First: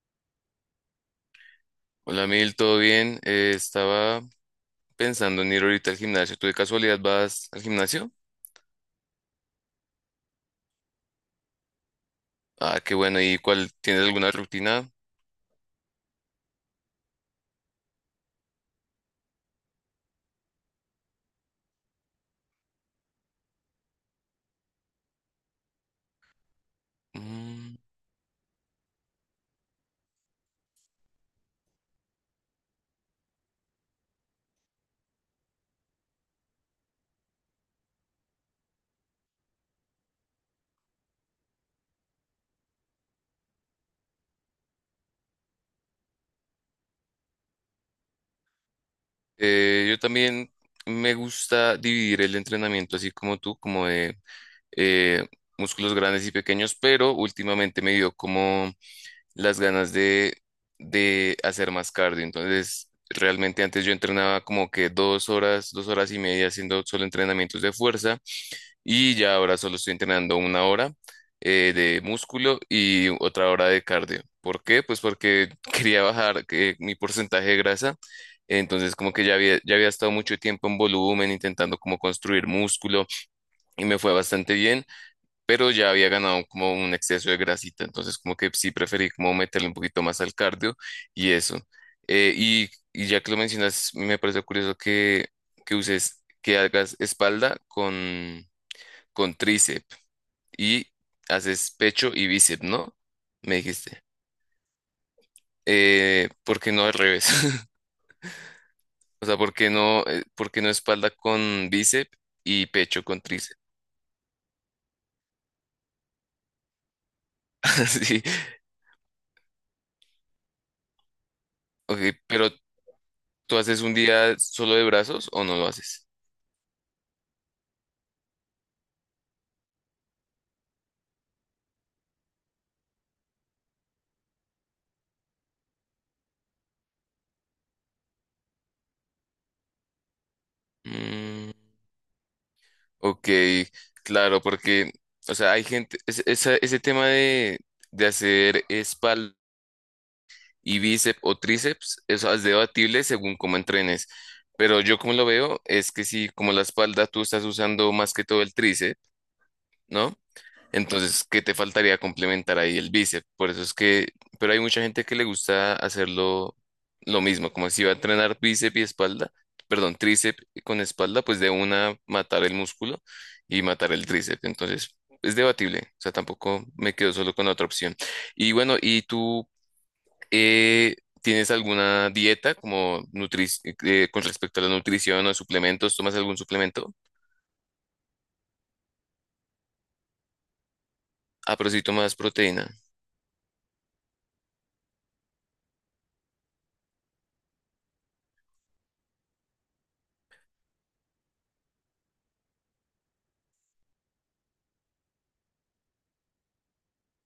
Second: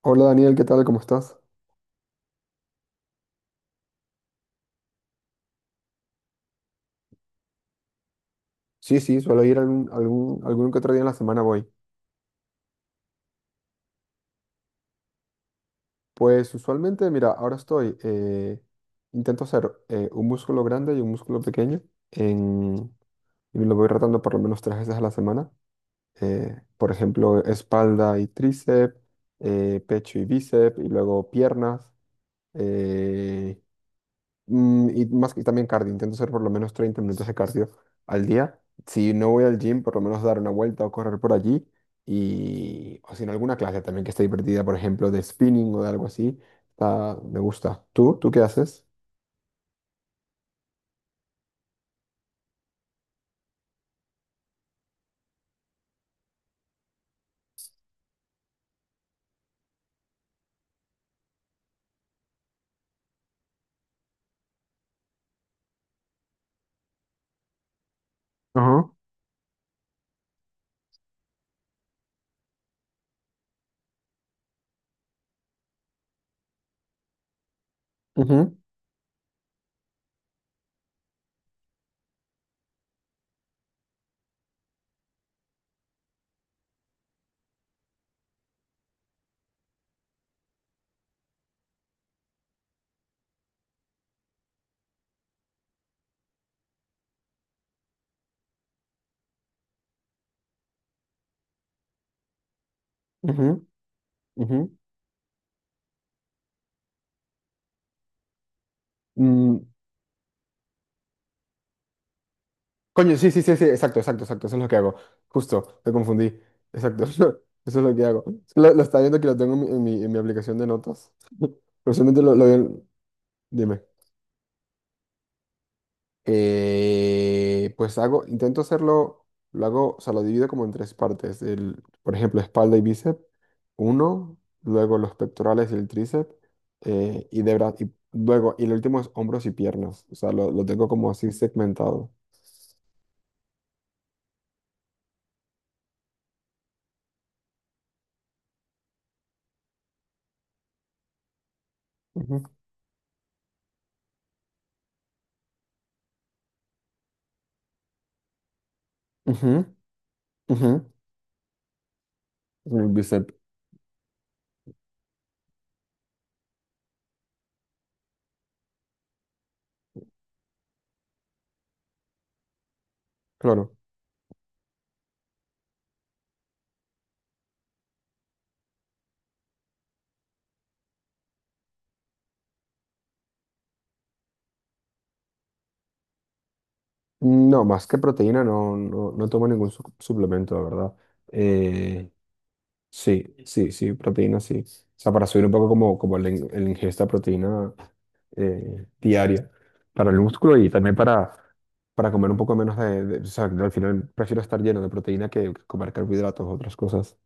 Hola Daniel, ¿qué tal? ¿Cómo estás? Hola Mil, ¿todo bien? Estaba pensando en ir ahorita al gimnasio. ¿Tú de casualidad vas al gimnasio? Sí, sí, suelo ir algún que otro día en la semana voy. Ah, qué bueno. ¿Y cuál? ¿Tienes alguna rutina? Pues usualmente, mira, ahora estoy, intento hacer un músculo grande y un músculo pequeño en, y lo voy rotando por lo menos tres veces a la semana. Por ejemplo, Mm, espalda y tríceps, pecho y bíceps, y luego piernas, eh, y más que también cardio, intento hacer por lo menos 30 minutos de cardio al día. Si no voy al gym, por lo menos dar una vuelta o correr por allí. Y, o si en alguna clase también que esté divertida, por ejemplo, de spinning o de algo así, me gusta. ¿Tú qué haces? Yo también me gusta dividir el entrenamiento así como tú, como de eh, músculos grandes y pequeños, pero últimamente me dio como las ganas de hacer más cardio. Entonces, realmente antes yo entrenaba como que dos horas y media haciendo solo entrenamientos de fuerza. Ajá. Y ya ahora solo estoy entrenando una hora de músculo y otra hora de cardio. ¿Por qué? Pues porque quería bajar mi porcentaje de grasa. Ujú, Entonces como que ya había estado mucho tiempo en volumen intentando como construir músculo y me fue bastante bien, pero ya había ganado como un exceso de grasita. Entonces como que sí preferí como meterle un poquito más al cardio y eso. Y ya que lo mencionas, me parece curioso que que hagas espalda con tríceps y haces pecho y bíceps, ¿no? Me ujú, dijiste. ujú. ¿Por qué no al revés? O sea, Mm, por qué no espalda con bíceps y pecho coño, con sí, sí, sí, tríceps? sí, exacto, exacto, exacto, eso es lo que hago. Justo, me confundí. Exacto, eso es lo que Sí. hago. Lo estaba viendo que lo tengo en mi aplicación de notas. Ok, Personalmente lo pero vi en- ¿tú Dime. haces un día solo de brazos o no lo haces? Pues hago, intento hacerlo, lo hago, o sea, lo divido como en tres partes. El, por ejemplo, espalda y bíceps, uno, luego los pectorales y el tríceps, y luego, y el último es hombros y piernas. O sea, lo tengo como así Mm, segmentado. ok, claro, porque, o sea, hay gente, ese tema de hacer espalda y bíceps o tríceps, eso es Ujú. debatible según cómo entrenes. Pero yo como lo veo es que si como la espalda tú estás usando más que todo el tríceps, Ujú, ¿no? ujú. Entonces, ¿qué te faltaría complementar ahí El el bíceps? bíceps, Por eso es que, pero hay mucha gente que le gusta hacerlo lo mismo, como si va a entrenar bíceps y espalda, perdón, tríceps con espalda, pues de una matar el músculo y claro. matar el tríceps. Entonces, es debatible, o sea, tampoco me quedo solo con la otra opción. Y bueno, ¿y tú eh, tienes alguna dieta como nutri con respecto a la nutrición o suplementos? ¿Tomas algún suplemento? No, más que proteína, no, no, no tomo ningún suplemento, la verdad. Ah, pero sí Eh, tomas proteína. sí, sí, sí, proteína, sí. O sea, para subir un poco como la el ingesta de proteína, diaria para el músculo y también para comer un poco menos o sea, al final prefiero estar lleno de proteína que comer carbohidratos o otras cosas.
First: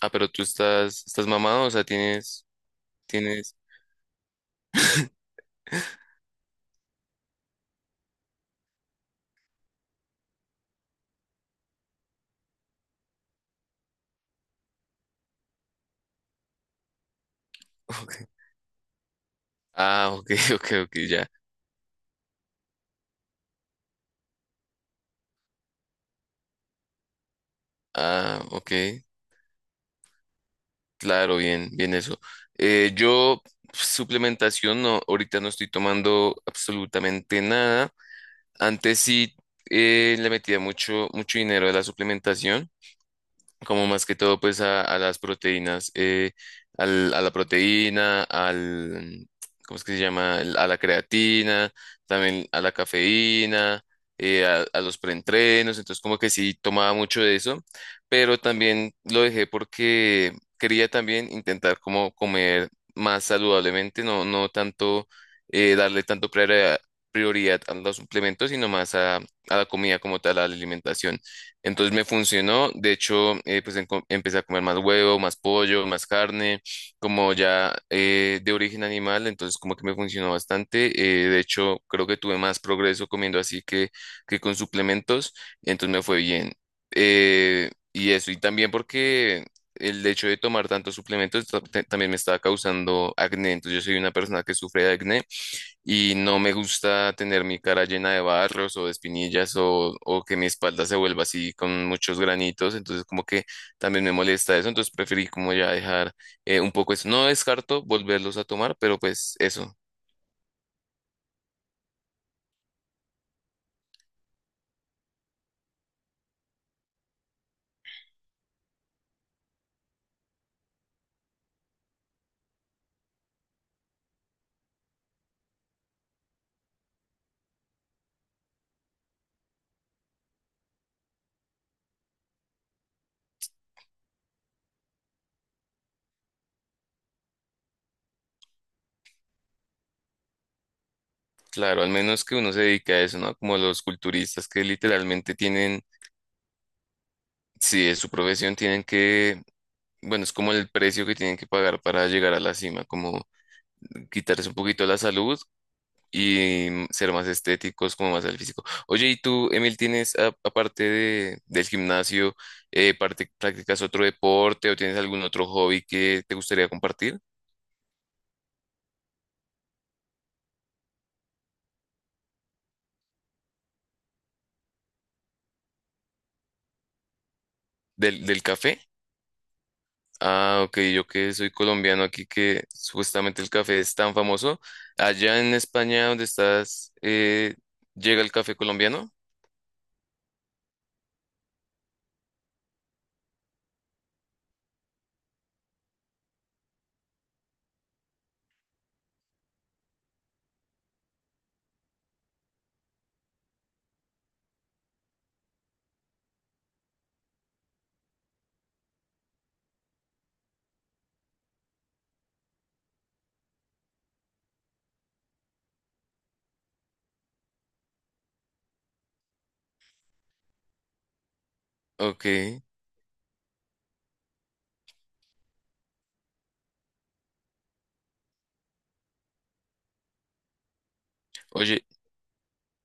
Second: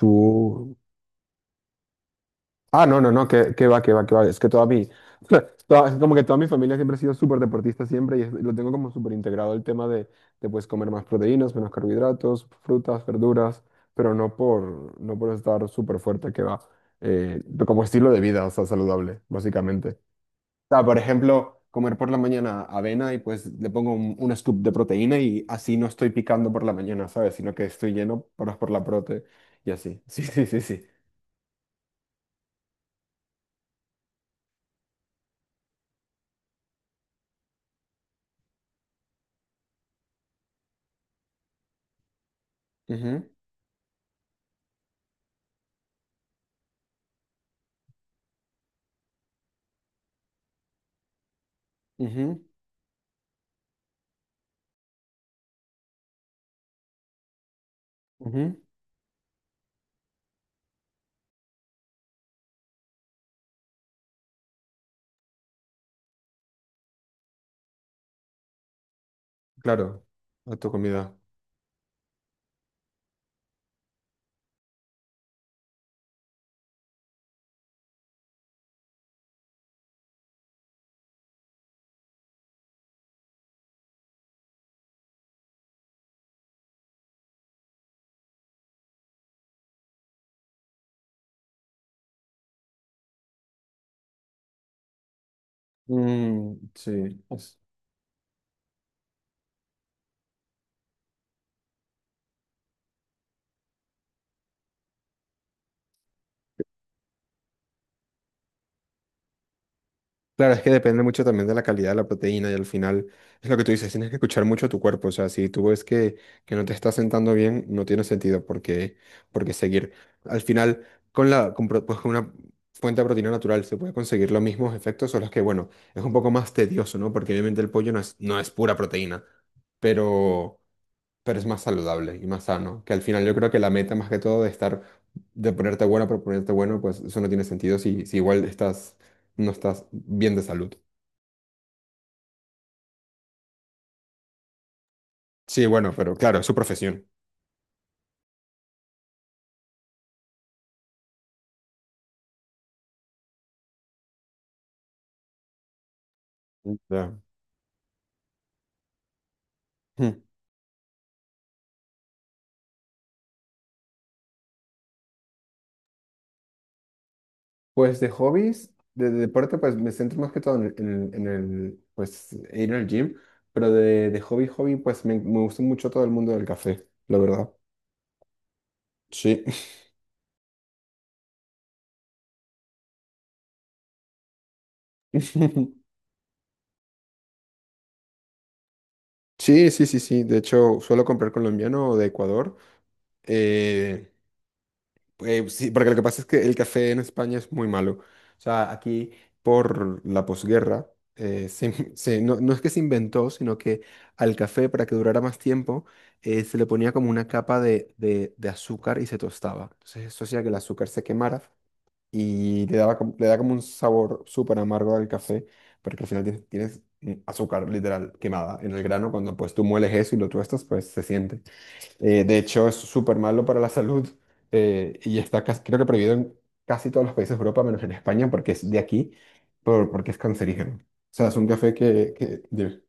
Ah, pero estás mamado, o sea, Ah, no, no, no, tienes. que va, que va, que va. Es que toda mi... es como que toda mi familia siempre ha sido súper deportista siempre y es- lo tengo como súper integrado el tema de pues comer más proteínas, menos carbohidratos, frutas, verduras, pero no por estar súper fuerte, que va. Eh, como estilo de Ok. vida, o sea, saludable, básicamente Ah, ok, ok, sea, ok, por ya. ejemplo, comer por la mañana avena y pues le pongo un scoop de proteína y así no estoy picando por la mañana, ¿sabes? Sino que estoy lleno Ah, por ok. la prote y así. Sí, sí, sí, sí. Claro, bien, bien eso. Eh, yo, suplementación, no, ahorita no estoy tomando absolutamente nada. Antes sí le metía mucho, mucho dinero a la suplementación, Ujú, como más que todo pues a las proteínas, a la proteína, ¿cómo es que se llama? A la creatina, ujú, también a la cafeína, a los preentrenos, entonces como que sí tomaba mucho de eso, pero ujú. también lo dejé porque quería también intentar como comer más saludablemente, no, no tanto darle tanto prioridad a los suplementos, sino más a la comida Claro, como tal, a la a tu comida. alimentación. Entonces me funcionó, de hecho, empecé a comer más huevo, más pollo, más carne, como ya de origen animal, entonces como que me funcionó bastante. De hecho, creo que tuve más progreso comiendo así que con suplementos, entonces me fue bien. Y eso, y también porque el hecho de tomar tantos suplementos también me estaba causando acné, entonces yo soy una persona que sufre de acné y no me Mm, gusta sí. tener mi cara llena de barros o de espinillas o que mi espalda se vuelva así con muchos granitos, entonces como que también me molesta eso, entonces preferí como ya dejar un poco eso. No descarto volverlos a tomar, pero pues eso, Claro, es que depende mucho también de la calidad de la proteína y al final es lo que tú dices, tienes que escuchar mucho a tu cuerpo, o sea, si tú ves que no te está sentando bien, no tiene sentido porque seguir. Al final, con la, con, pro- pues, con una fuente de proteína natural se puede conseguir los mismos efectos, solo es que, bueno, es un poco más tedioso, ¿no? Porque obviamente el pollo no es pura proteína, pero, pero es más saludable y más sano. Que al final yo creo que la meta más que todo de estar, de ponerte bueno por ponerte bueno, pues eso no tiene sentido si igual no estás bien de salud. claro, al menos que uno se dedique a eso, ¿no? Como los culturistas que literalmente Sí, tienen, bueno, pero claro, es su profesión. si es su profesión, tienen que... Bueno, es como el precio que tienen que pagar para llegar a la cima, como quitarse un poquito la salud y mm, Ya. ser más estéticos, como más al físico. Oye, ¿y tú, Emil, Hmm. tienes, aparte del gimnasio, practicas otro deporte o tienes algún otro hobby que te gustaría compartir? Pues de hobbies, de deporte, pues me centro más que todo en el, pues ir al gym, pero de hobby, hobby, pues me gusta mucho todo el mundo del café, la verdad. Del café? Sí. Ah, ok, yo que soy colombiano aquí, que supuestamente el café es tan famoso. Allá en España, donde estás, ¿llega el café colombiano? Sí, sí, sí, sí. De hecho, suelo comprar colombiano o de Ecuador. Eh, sí, porque lo que pasa es que el café en España es muy malo. O sea, aquí por la posguerra, no, no es que se inventó, sino que al café, para que durara más tiempo, se le ponía como una capa de azúcar y se tostaba. Entonces eso hacía que el azúcar se quemara y le daba, le da como un sabor súper amargo al café, porque al final tienes, azúcar literal quemada en el grano. Cuando pues tú mueles eso y lo tuestas, pues se siente. Ok. De hecho, es súper malo para la salud y está creo que prohibido en casi todos los países de Europa, menos en España, porque es de aquí, porque es cancerígeno. O sea, es un café Oye,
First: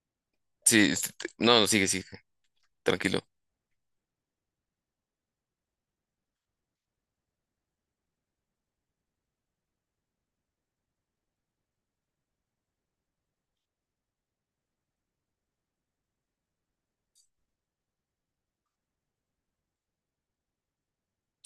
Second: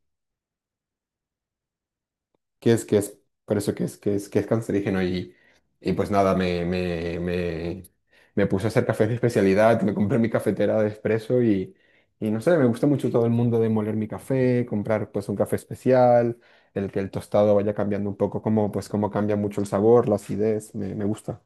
sí, este, te- no, no, sigue, sigue, que es, que es, tranquilo. por eso que es cancerígeno pues nada, me puse a hacer cafés de especialidad, me compré mi cafetera de espresso no sé, me gusta mucho todo el mundo de moler mi café, comprar pues un café especial, el que el tostado vaya cambiando un poco, como pues como cambia mucho el sabor, la acidez, me gusta.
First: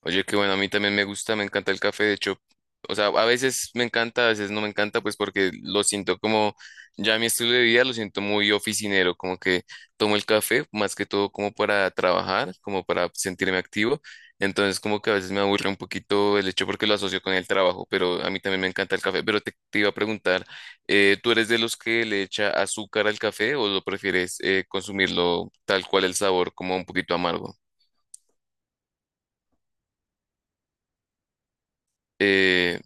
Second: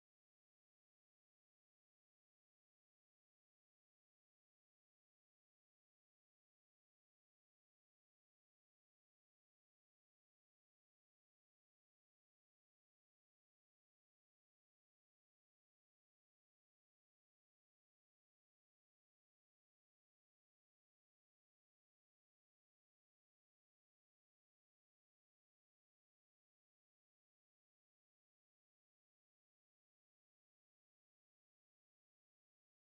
Oye, qué bueno, a mí también me gusta, me encanta el café, de hecho, o sea, a veces me encanta, a veces no me encanta, pues porque lo siento como, ya mi estilo de vida lo siento muy oficinero, como que tomo el café más que todo como para trabajar, como para sentirme activo, entonces como que a veces me aburre un poquito el hecho porque lo asocio con el trabajo, pero a mí también me encanta el café, pero te iba a preguntar, ¿tú eres de los que le echa azúcar al café o lo prefieres consumirlo tal cual el sabor, como un poquito amargo? Eh,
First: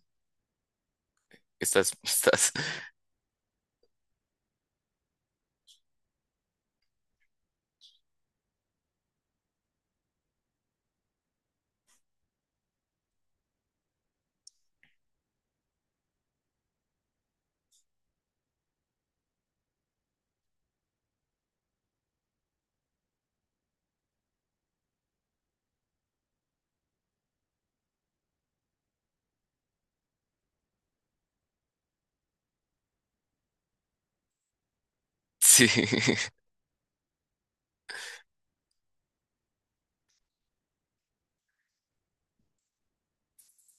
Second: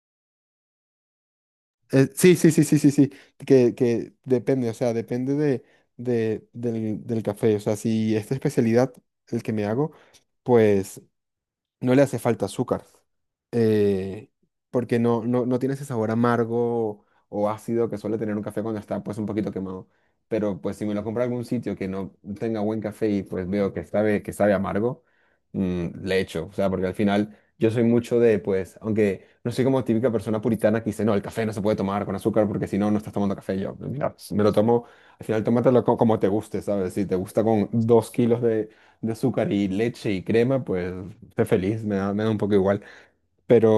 estás, Sí, sí, estás sí, sí, sí, sí, que depende, o sea, depende del café, o sea, si esta especialidad, el que me hago, pues no le hace falta azúcar, eh, porque no, no, no tiene ese sabor amargo o ácido que suele tener un café cuando está pues un poquito quemado. Pero pues si me lo compro en algún sitio que no tenga buen café y pues veo que sabe, amargo, le echo. O sea, porque al final yo soy mucho de pues, aunque no soy como típica persona puritana que dice, no, el café no se puede tomar con azúcar porque si no, no estás tomando café. Yo, mira, me lo tomo, al final Sí, tómatelo como te guste, ¿sabes? Si te gusta con 2 kilos de azúcar y leche y crema, pues sé feliz, me da un poco igual.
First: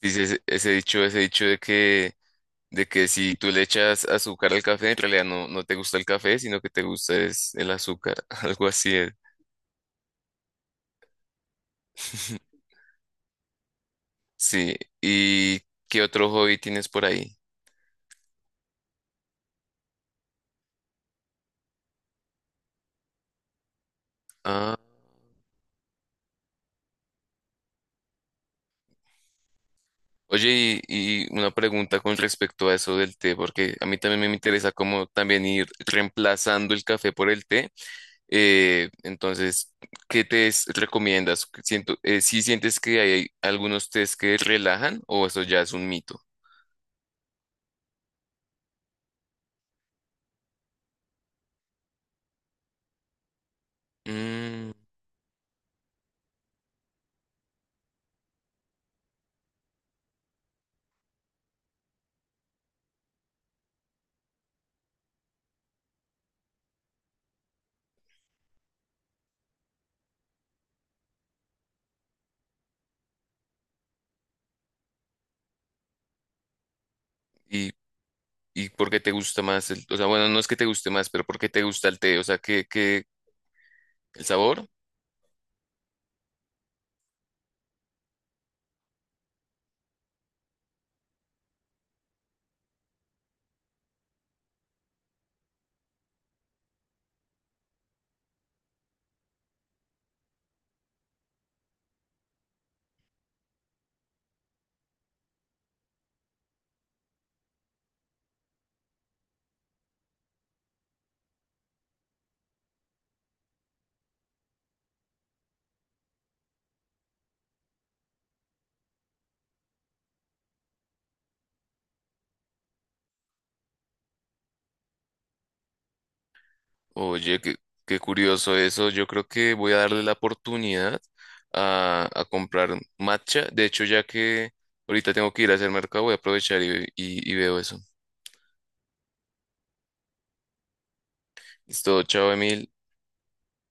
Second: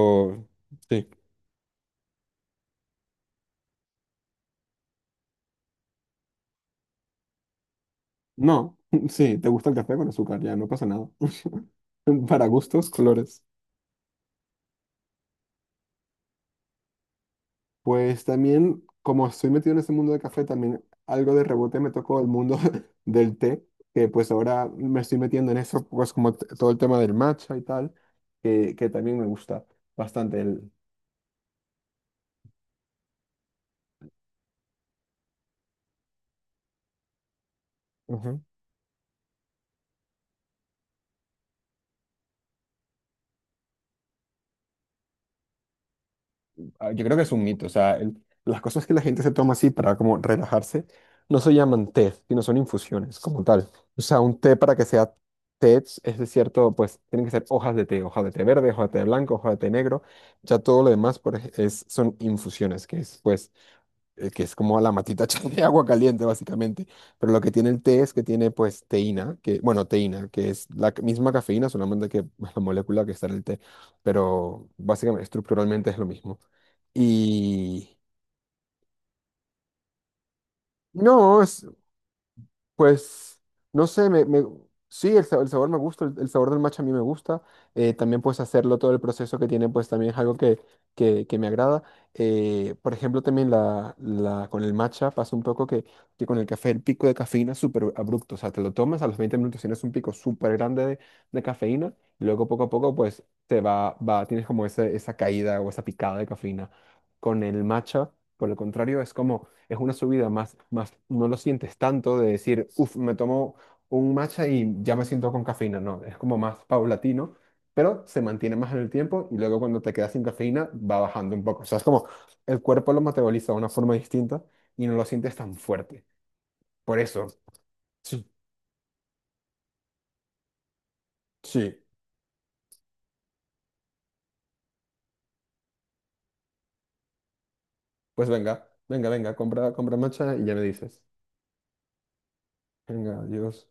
dice sí. ese dicho de de que si tú le echas azúcar al café, en realidad no te gusta el café, sino que te gusta es el azúcar, algo No, así es. sí, te gusta el café con azúcar, ya no pasa nada. Para gustos, colores. Sí, ¿y qué otro hobby tienes por ahí? Pues también, como estoy metido en este mundo del café, también algo de rebote me tocó el mundo del té, que pues ahora Ah. me estoy metiendo en eso, pues como todo el tema del matcha y tal, que también me gusta bastante el... Oye, y una pregunta con respecto a eso del té, porque a mí también me interesa cómo también ir reemplazando el café por el té. Entonces, ¿qué tés recomiendas? Siento, ¿sí sientes que hay algunos tés que relajan o eso ya es un mito? Ah, yo creo que es un mito, o sea, las cosas que la gente se toma así para como relajarse no se llaman té, sino son infusiones como tal. O sea, un té Mm, para que sea té es de cierto, pues tienen que ser hojas de té, hoja de té verde, hoja de té blanco, hoja de té negro, ya todo lo demás es, son infusiones, que es como la matita de agua caliente, básicamente. Pero lo que tiene el té es que tiene, pues, teína, que, bueno, teína, que es la misma cafeína, solamente que la molécula que está en el té, pero básicamente, estructuralmente es lo mismo. ¿y, Y y por qué te gusta más el, o sea, bueno, no es que te guste más, pero ¿por no, qué te es, gusta el té? O sea, ¿qué, qué, pues, no sé, el sabor? sí, el sabor me gusta, el sabor del matcha a mí me gusta. También pues hacerlo, todo el proceso que tiene, pues también es algo que me agrada. Por ejemplo, también con el matcha pasa un poco que con el café el pico de cafeína es súper abrupto. O sea, te lo tomas, a los 20 minutos tienes un pico súper grande de cafeína, y luego poco a poco pues tienes como esa caída o esa picada de cafeína. Con el matcha, por el contrario, es como es una subida más, más, no lo sientes tanto de decir, uff, me tomo un matcha y ya me siento con cafeína. No, es como más paulatino, pero se mantiene más en el tiempo y luego cuando te quedas sin cafeína va bajando un poco. O sea, es como el cuerpo lo metaboliza de una forma distinta y no lo sientes tan fuerte. Por eso, Oye, qué, qué sí, curioso eso. Yo creo que voy a darle la oportunidad sí, a comprar matcha. De hecho, ya que ahorita tengo que ir a hacer mercado, voy a aprovechar y veo eso. pues venga, venga, venga, compra, compra matcha y ya me dices. Listo, chao, Emil. Venga, adiós.